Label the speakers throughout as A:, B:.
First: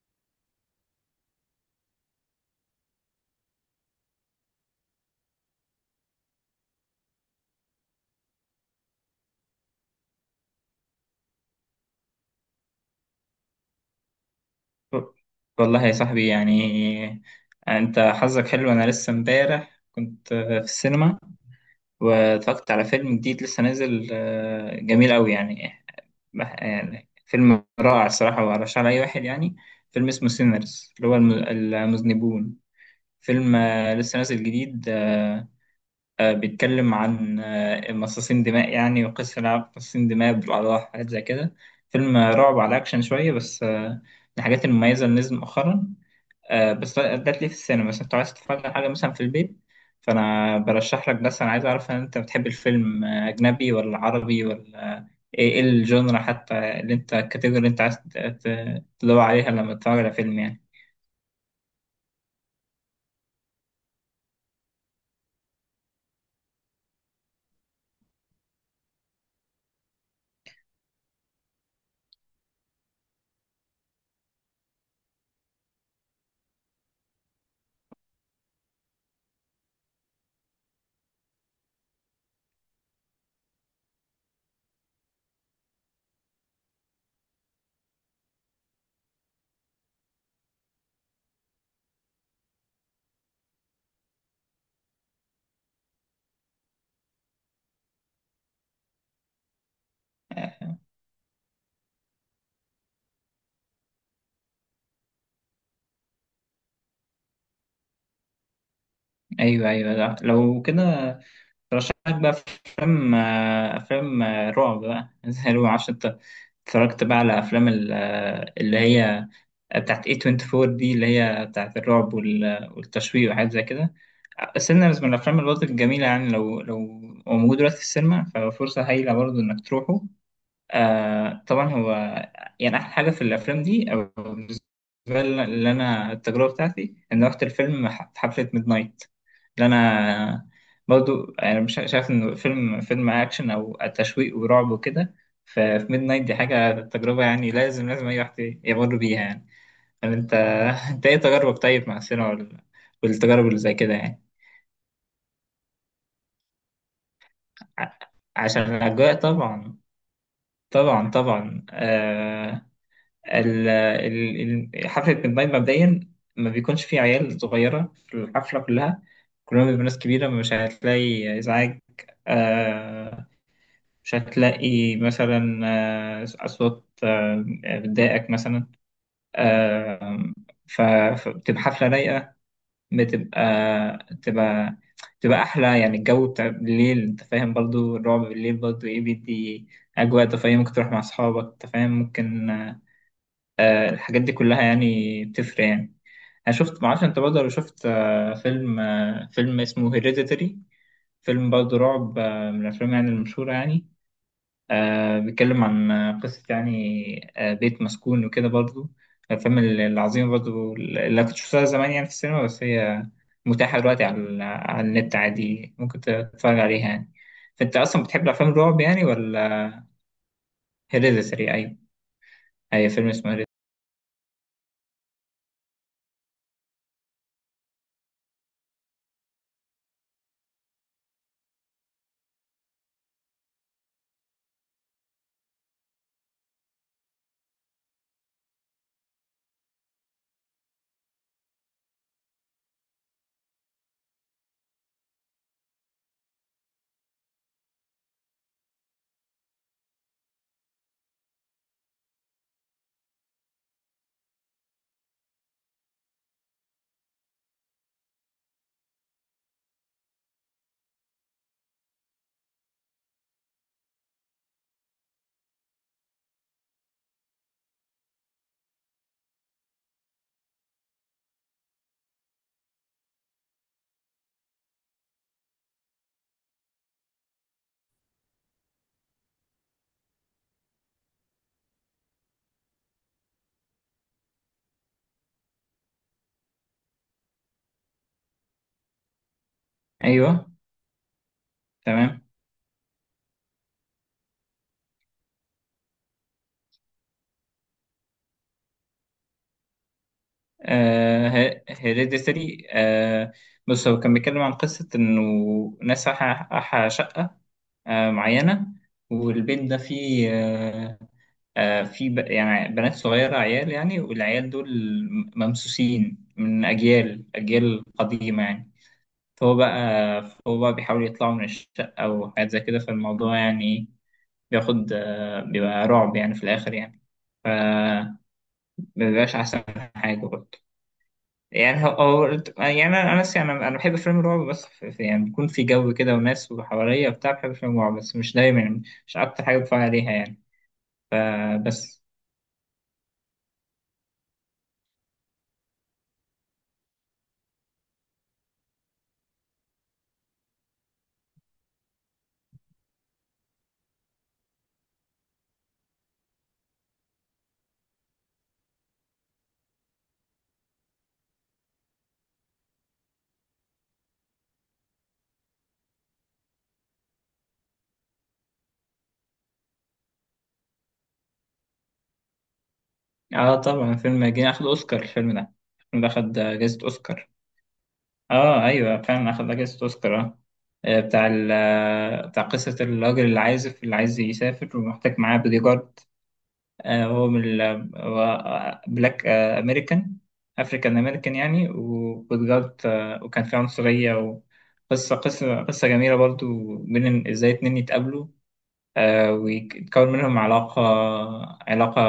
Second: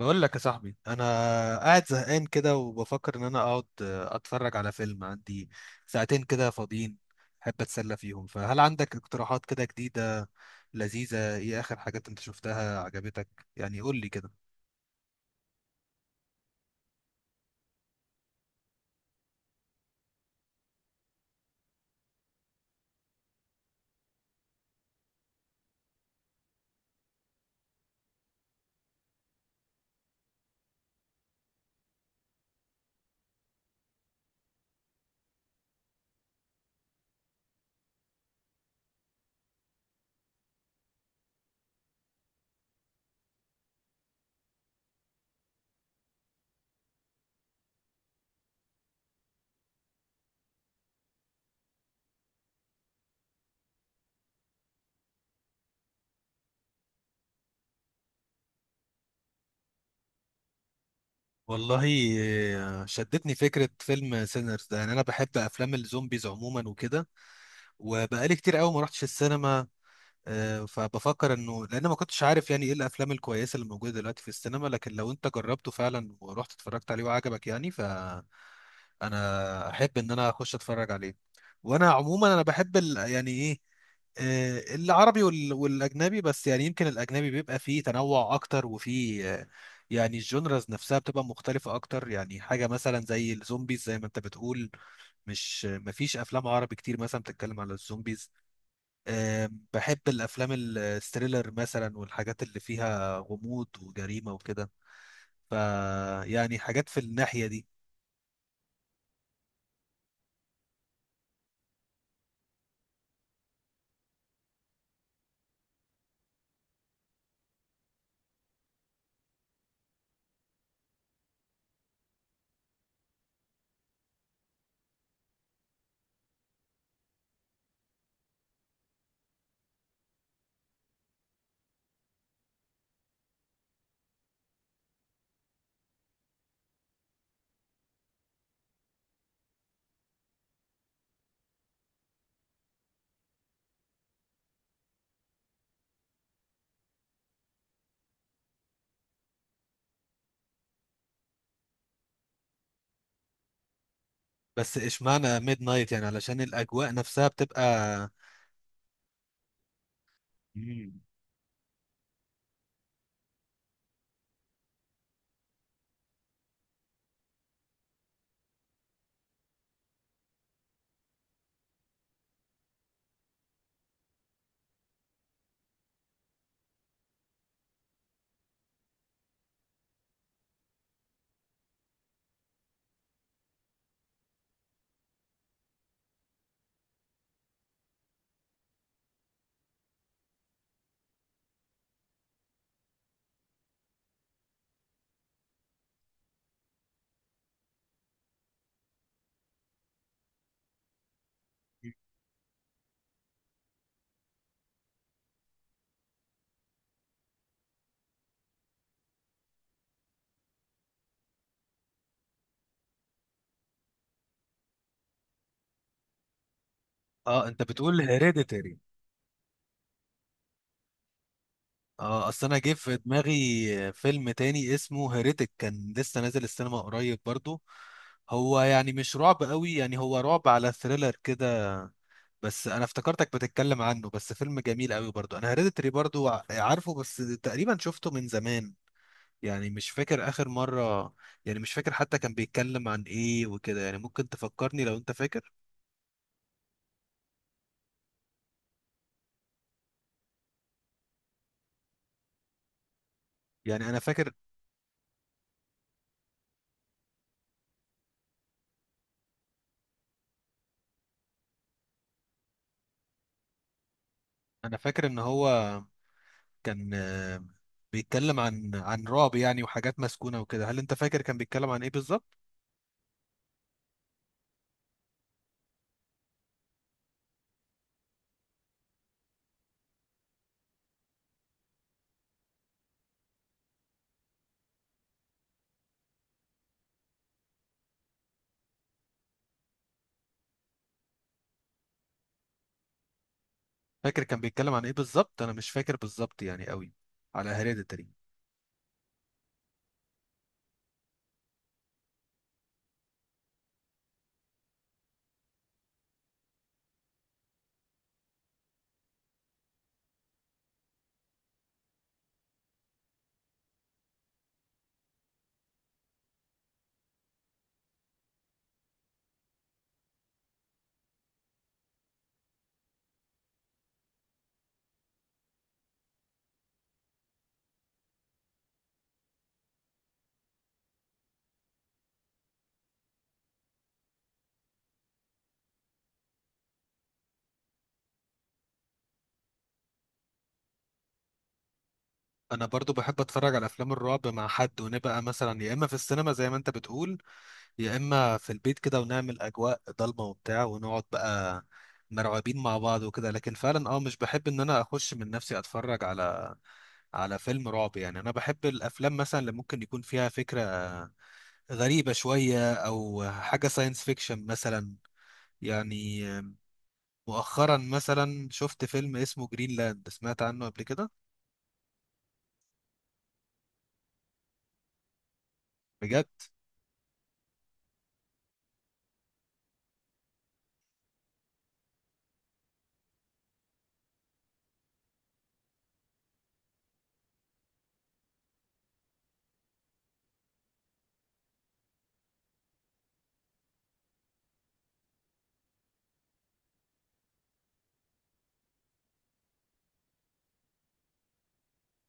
A: بقول لك يا صاحبي، انا قاعد زهقان كده وبفكر ان انا اقعد اتفرج على فيلم. عندي ساعتين كده فاضيين احب اتسلى فيهم، فهل عندك اقتراحات كده جديدة لذيذة؟ ايه اخر حاجات انت شفتها عجبتك؟ يعني قول لي كده.
B: والله يا صاحبي، يعني انت حظك حلو، انا لسه امبارح كنت في السينما، واتفرجت على فيلم جديد لسه نازل. جميل قوي يعني. يعني فيلم رائع الصراحة، وأرشحه لأي واحد يعني. فيلم اسمه سينرز، اللي هو المذنبون. فيلم لسه نازل جديد. بيتكلم عن مصاصين دماء يعني، وقصة لعب مصاصين دماء بالأعضاء، حاجات زي كده. فيلم رعب على أكشن شوية، بس من الحاجات المميزة اللي نزل مؤخرا. بس ده ليه في السينما، مثلا انت عايز تتفرج على حاجة مثلا في البيت. فأنا برشح لك، بس أنا عايز أعرف إن أنت بتحب الفيلم أجنبي ولا عربي ولا إيه الجونرا حتى، اللي أنت الكاتيجوري اللي أنت عايز تدور عليها لما تتفرج على فيلم يعني.
A: والله شدتني فكرة فيلم سينرز ده، يعني انا بحب افلام الزومبيز عموما وكده، وبقالي كتير قوي ما رحتش السينما. فبفكر انه لان ما كنتش عارف يعني ايه الافلام الكويسه اللي موجوده دلوقتي في السينما، لكن لو انت جربته فعلا ورحت اتفرجت عليه وعجبك يعني فانا احب ان انا اخش اتفرج عليه. وانا عموما انا بحب يعني ايه، العربي والاجنبي، بس يعني يمكن الاجنبي بيبقى فيه تنوع اكتر وفيه يعني الجونرز نفسها بتبقى مختلفة أكتر. يعني حاجة مثلا زي الزومبيز زي ما أنت بتقول، مش مفيش أفلام عربي كتير مثلا بتتكلم على الزومبيز. بحب الافلام
B: آه،
A: الستريلر مثلا والحاجات اللي فيها غموض وجريمه وكده. ف يعني حاجات في الناحيه دي.
B: أيوه أيوه، لا. لو كده برشح لك بقى أفلام، أفلام رعب بقى، زي رعب. معرفش أنت اتفرجت بقى على أفلام اللي هي بتاعت A24 دي، اللي هي بتاعت الرعب والتشويق وحاجات زي كده، السينما. بس من الأفلام برضه الجميلة يعني، لو هو موجود دلوقتي في السينما ففرصة هايلة برضه إنك تروحه. آه طبعا، هو يعني أحلى حاجة في الأفلام دي، أو بالنسبة لي اللي أنا التجربة بتاعتي، إن رحت الفيلم في حفلة ميد نايت، اللي أنا برضه يعني مش شايف إن فيلم أكشن أو تشويق ورعب وكده. ففي ميد نايت دي حاجة تجربة يعني، لازم لازم أي واحد يمر بيها يعني. فأنت إيه تجاربك طيب مع السينما والتجارب اللي زي كده يعني؟
A: بس اشمعنى ميد نايت؟ يعني علشان الاجواء نفسها بتبقى.
B: ع- عشان الأجواء طبعا.
A: مم.
B: طبعا طبعا حفلة ميد نايت مبدئيا ما بيكونش فيه عيال صغيرة في الحفلة كلها، كلهم بيبقوا ناس كبيرة، مش هتلاقي إزعاج. آه مش هتلاقي مثلا أصوات بتضايقك مثلا. آه ف- فبتبقى حفلة رايقة، بتبقى تبقى تبقى أحلى يعني. الجو بتاع بالليل، أنت فاهم، برضو الرعب بالليل برضو إيه، بيدي أجواء. أنت فاهم، ممكن تروح مع أصحابك، أنت فاهم، ممكن الحاجات دي كلها يعني بتفرق يعني. أنا شفت، معرفش أنت برضو لو شفت فيلم، فيلم اسمه هيريديتري، فيلم برضو رعب من الأفلام يعني المشهورة يعني. بيتكلم عن قصة يعني، بيت مسكون وكده، برضو الأفلام العظيمة برضو اللي كنت شفتها زمان يعني في السينما، بس هي متاحة دلوقتي على النت عادي، ممكن تتفرج عليها يعني.
A: اه، انت
B: فأنت
A: بتقول
B: أصلا بتحب أفلام
A: هيريديتري؟
B: الرعب يعني ولا؟ هيريديتري، أيوة.
A: اه، اصل انا جه
B: أي
A: في
B: فيلم اسمه هيريديتري.
A: دماغي فيلم تاني اسمه هيريتك كان لسه نازل السينما قريب برضو. هو يعني مش رعب قوي، يعني هو رعب على ثريلر كده، بس انا افتكرتك بتتكلم عنه. بس فيلم جميل قوي برضو. انا هيريديتري برضو عارفه، بس تقريبا شفته من زمان، يعني مش فاكر اخر مرة، يعني مش فاكر حتى كان بيتكلم عن ايه وكده. يعني ممكن تفكرني لو انت فاكر. يعني انا فاكر انا فاكر ان هو كان بيتكلم عن رعب يعني وحاجات مسكونة وكده. هل انت فاكر كان بيتكلم عن ايه بالظبط؟
B: أيوه تمام.
A: فاكر كان بيتكلم عن ايه بالظبط؟ انا مش فاكر بالظبط يعني قوي على هيريديتري.
B: آه هيريديتري آه، بص هو كان بيتكلم عن قصة إنه ناس أحا شقة معينة، والبيت ده فيه يعني بنات صغيرة عيال يعني، والعيال دول ممسوسين من أجيال أجيال قديمة يعني. فهو بقى فهو بقى بيحاول يطلعوا من الشقة وحاجات زي كده، فالموضوع يعني بياخد بيبقى رعب يعني في الآخر يعني. ف مبيبقاش أحسن حاجة برضه يعني. يعني أنا بحب فيلم الرعب، بس يعني بيكون في جو كده وناس وحواليا وبتاع، بحب فيلم الرعب بس مش دايما، مش أكتر حاجة بتفرج عليها يعني، بس.
A: انا برضو بحب اتفرج على افلام الرعب مع حد، ونبقى مثلا يا اما في السينما زي ما انت بتقول، يا اما في البيت كده، ونعمل اجواء ضلمه وبتاع ونقعد بقى مرعوبين مع بعض وكده. لكن فعلا اه مش بحب ان انا اخش من نفسي اتفرج على فيلم رعب يعني. انا بحب الافلام مثلا اللي ممكن يكون فيها فكره غريبه شويه او حاجه ساينس فيكشن مثلا يعني. مؤخرا مثلا شفت فيلم اسمه جرينلاند، سمعت عنه قبل كده؟
B: اه طبعا، فيلم جه اخد اوسكار الفيلم ده
A: بجد؟
B: اخد جائزة اوسكار. اه ايوه فعلا اخد جائزة اوسكار، اه. آه، بتاع ال آه، بتاع قصة الراجل العازف اللي عايز يسافر ومحتاج معاه بودي جارد. هو بلاك أمريكان، أفريكان أمريكان يعني، وبودي جارد وكان في عنصرية. وقصة قصة قصة جميلة برضو، بين إزاي اتنين يتقابلوا ويتكون منهم علاقة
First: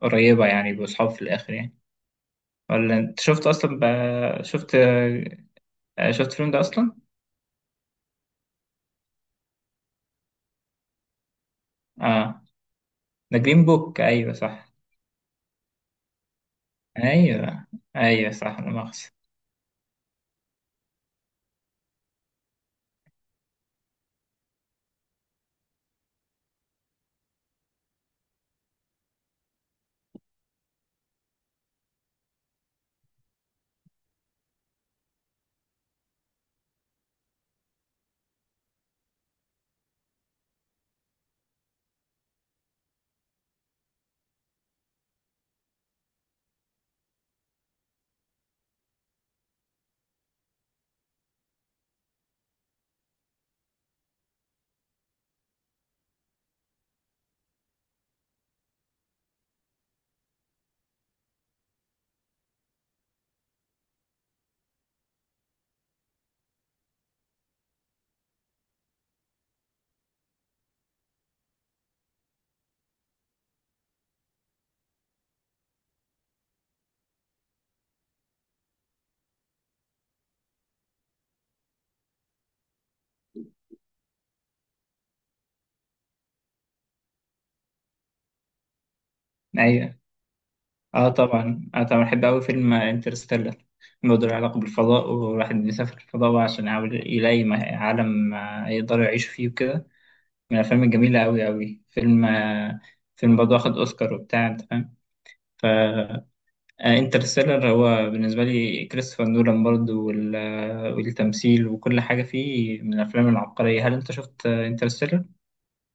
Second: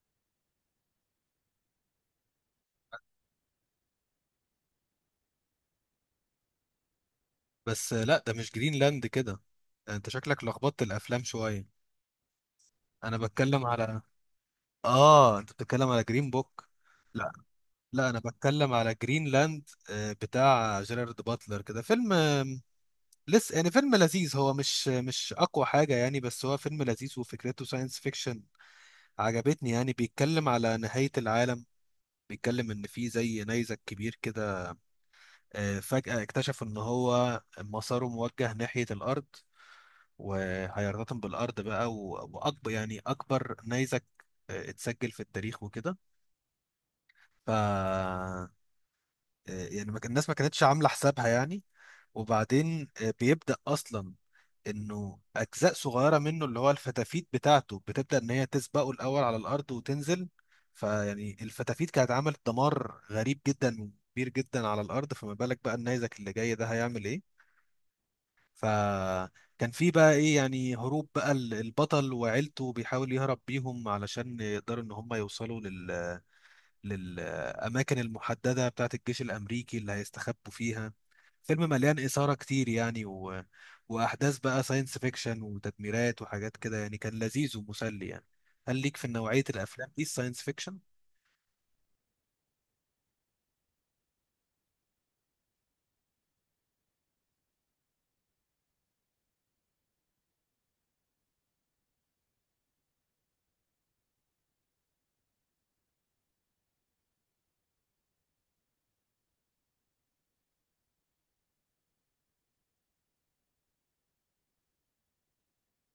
B: قريبة يعني بأصحاب في الآخر يعني. ولا انت شفت اصلا شفت، شفت الفيلم ده اصلا؟
A: بس لا، ده مش جرينلاند كده، انت شكلك لخبطت الافلام شويه.
B: اه،
A: انا
B: ده جرين
A: بتكلم على،
B: بوك، ايوه صح.
A: اه، انت بتتكلم على جرين بوك. لا،
B: ايوه.
A: لا، انا
B: ايوه صح، لا
A: بتكلم على
B: مؤاخذة.
A: جرينلاند، بتاع جيرارد باتلر كده. فيلم لسه يعني. فيلم لذيذ، هو مش اقوى حاجه يعني، بس هو فيلم لذيذ وفكرته ساينس فيكشن عجبتني. يعني بيتكلم على نهايه العالم، بيتكلم ان في زي نيزك كبير كده فجاه اكتشف ان هو مساره موجه ناحيه الارض وهيرتطم بالارض بقى، واكبر يعني اكبر نيزك اتسجل في التاريخ وكده. ف آه، يعني ما كان- الناس ما كانتش عامله حسابها يعني. وبعدين بيبدا اصلا انه اجزاء صغيره منه اللي هو الفتافيت بتاعته بتبدا ان هي تسبقه الاول على الارض وتنزل. فيعني الفتافيت كانت عملت دمار غريب جدا وكبير جدا على الارض، فما بالك بقى النيزك اللي جاي ده هيعمل ايه. فكان في بقى ايه يعني هروب بقى البطل وعيلته، بيحاول يهرب بيهم علشان يقدروا ان هم يوصلوا للأماكن المحددة بتاعة الجيش الأمريكي اللي هيستخبوا فيها. فيلم مليان إثارة كتير يعني وأحداث بقى ساينس فيكشن وتدميرات وحاجات كده يعني. كان لذيذ ومسلي يعني. هل ليك في نوعية الأفلام
B: ايوه.
A: دي الساينس فيكشن؟
B: اه طبعا، بحب قوي فيلم انترستيلر. الموضوع له علاقة بالفضاء، والواحد بيسافر الفضاء بقى عشان يحاول يلاقي عالم يقدروا يعيشوا فيه وكده. من الافلام الجميلة قوي قوي، فيلم فيلم برضه واخد اوسكار وبتاع، انت فاهم. انترستيلر هو بالنسبة لي كريستوفر نولان برضو والتمثيل وكل حاجة فيه، من الأفلام العبقرية. هل أنت شفت انترستيلر؟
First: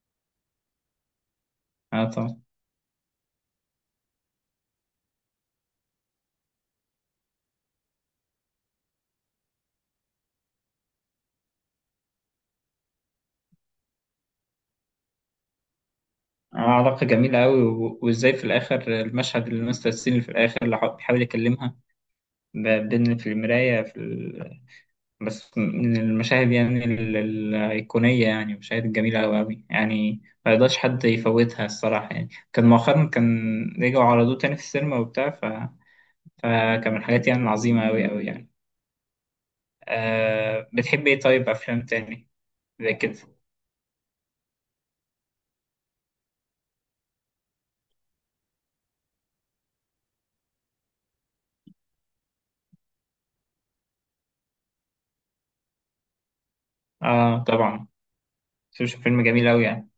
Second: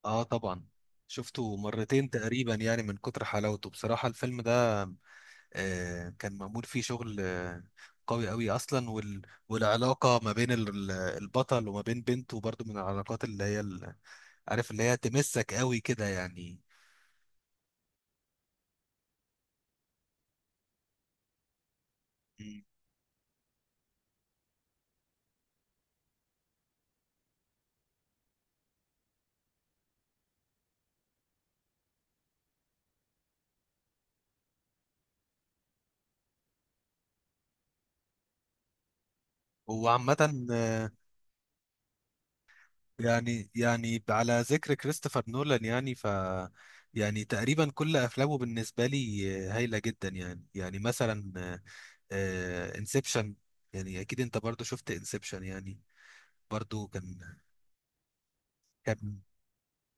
A: آه طبعا، شفته
B: آه
A: مرتين
B: طبعا.
A: تقريبا يعني من كتر حلاوته بصراحة الفيلم ده. كان معمول فيه شغل قوي اصلا. والعلاقه ما بين البطل وما بين بنته برضو من العلاقات اللي هي عارف اللي هي تمسك قوي كده يعني.
B: علاقة جميلة أوي، وإزاي في الآخر المشهد اللي مستر سين في الآخر اللي بيحاول يكلمها،
A: مم.
B: بين في المراية في بس من المشاهد يعني الأيقونية يعني، مشاهد جميلة أوي أوي يعني، ما يقدرش حد يفوتها الصراحة يعني. كان مؤخرا كان رجعوا عرضوه تاني في السينما وبتاع. فكان من الحاجات يعني العظيمة أوي أوي يعني.
A: هو عامه
B: آه بتحب ايه طيب، افلام تاني زي كده؟
A: يعني على ذكر كريستوفر نولان، يعني ف يعني تقريبا كل افلامه بالنسبه لي هايله جدا يعني. يعني مثلا انسبشن، يعني اكيد انت برضو شفت انسبشن يعني. برضو كان
B: اه طبعا. شوف شوف
A: كان
B: فيلم جميل اوي يعني.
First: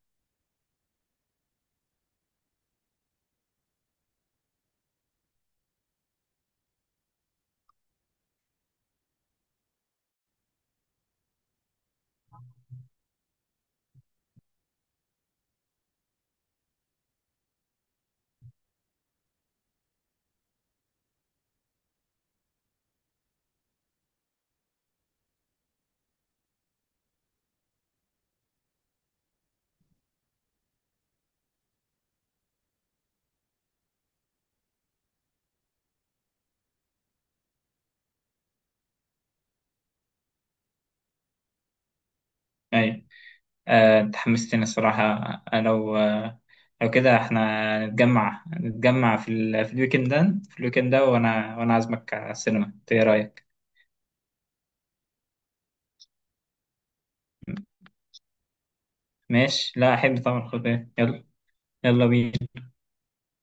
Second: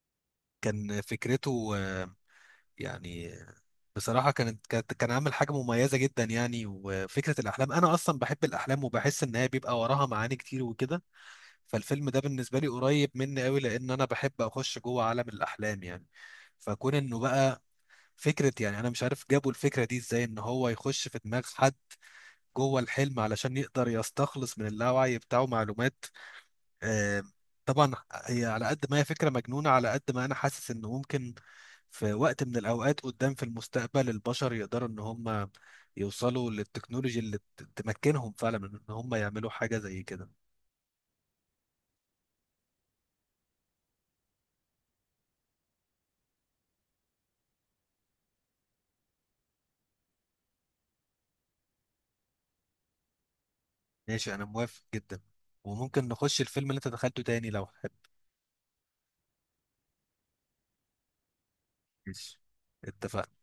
A: كان فكرته يعني بصراحة كان عامل حاجة مميزة جدا يعني. وفكرة الأحلام أنا أصلا بحب الأحلام وبحس إن هي بيبقى وراها معاني كتير وكده. فالفيلم ده بالنسبة لي قريب مني أوي، لأن أنا بحب أخش جوه عالم الأحلام يعني. فكون إنه بقى فكرة، يعني أنا مش عارف جابوا الفكرة دي إزاي، إن هو يخش في دماغ حد جوه الحلم علشان يقدر يستخلص من اللاوعي بتاعه معلومات. آه، طبعا هي على قد ما هي فكرة مجنونة، على قد ما أنا حاسس إنه ممكن في وقت من الأوقات قدام في المستقبل البشر يقدروا إن هم يوصلوا للتكنولوجيا اللي تمكنهم فعلا من إن هم يعملوا حاجة زي كده.
B: ايوه. آه انت حمستني الصراحة. آه، لو آه لو كده احنا نتجمع في الويكند ده، وانا عازمك على السينما، إنت ايه رأيك؟
A: ماشي، أنا موافق جدا. وممكن نخش الفيلم اللي أنت دخلته تاني لو حابب.
B: ماشي، لا احب طبعا. خد بالك. يلا يلا
A: ماشي،
B: بينا.
A: اتفقنا.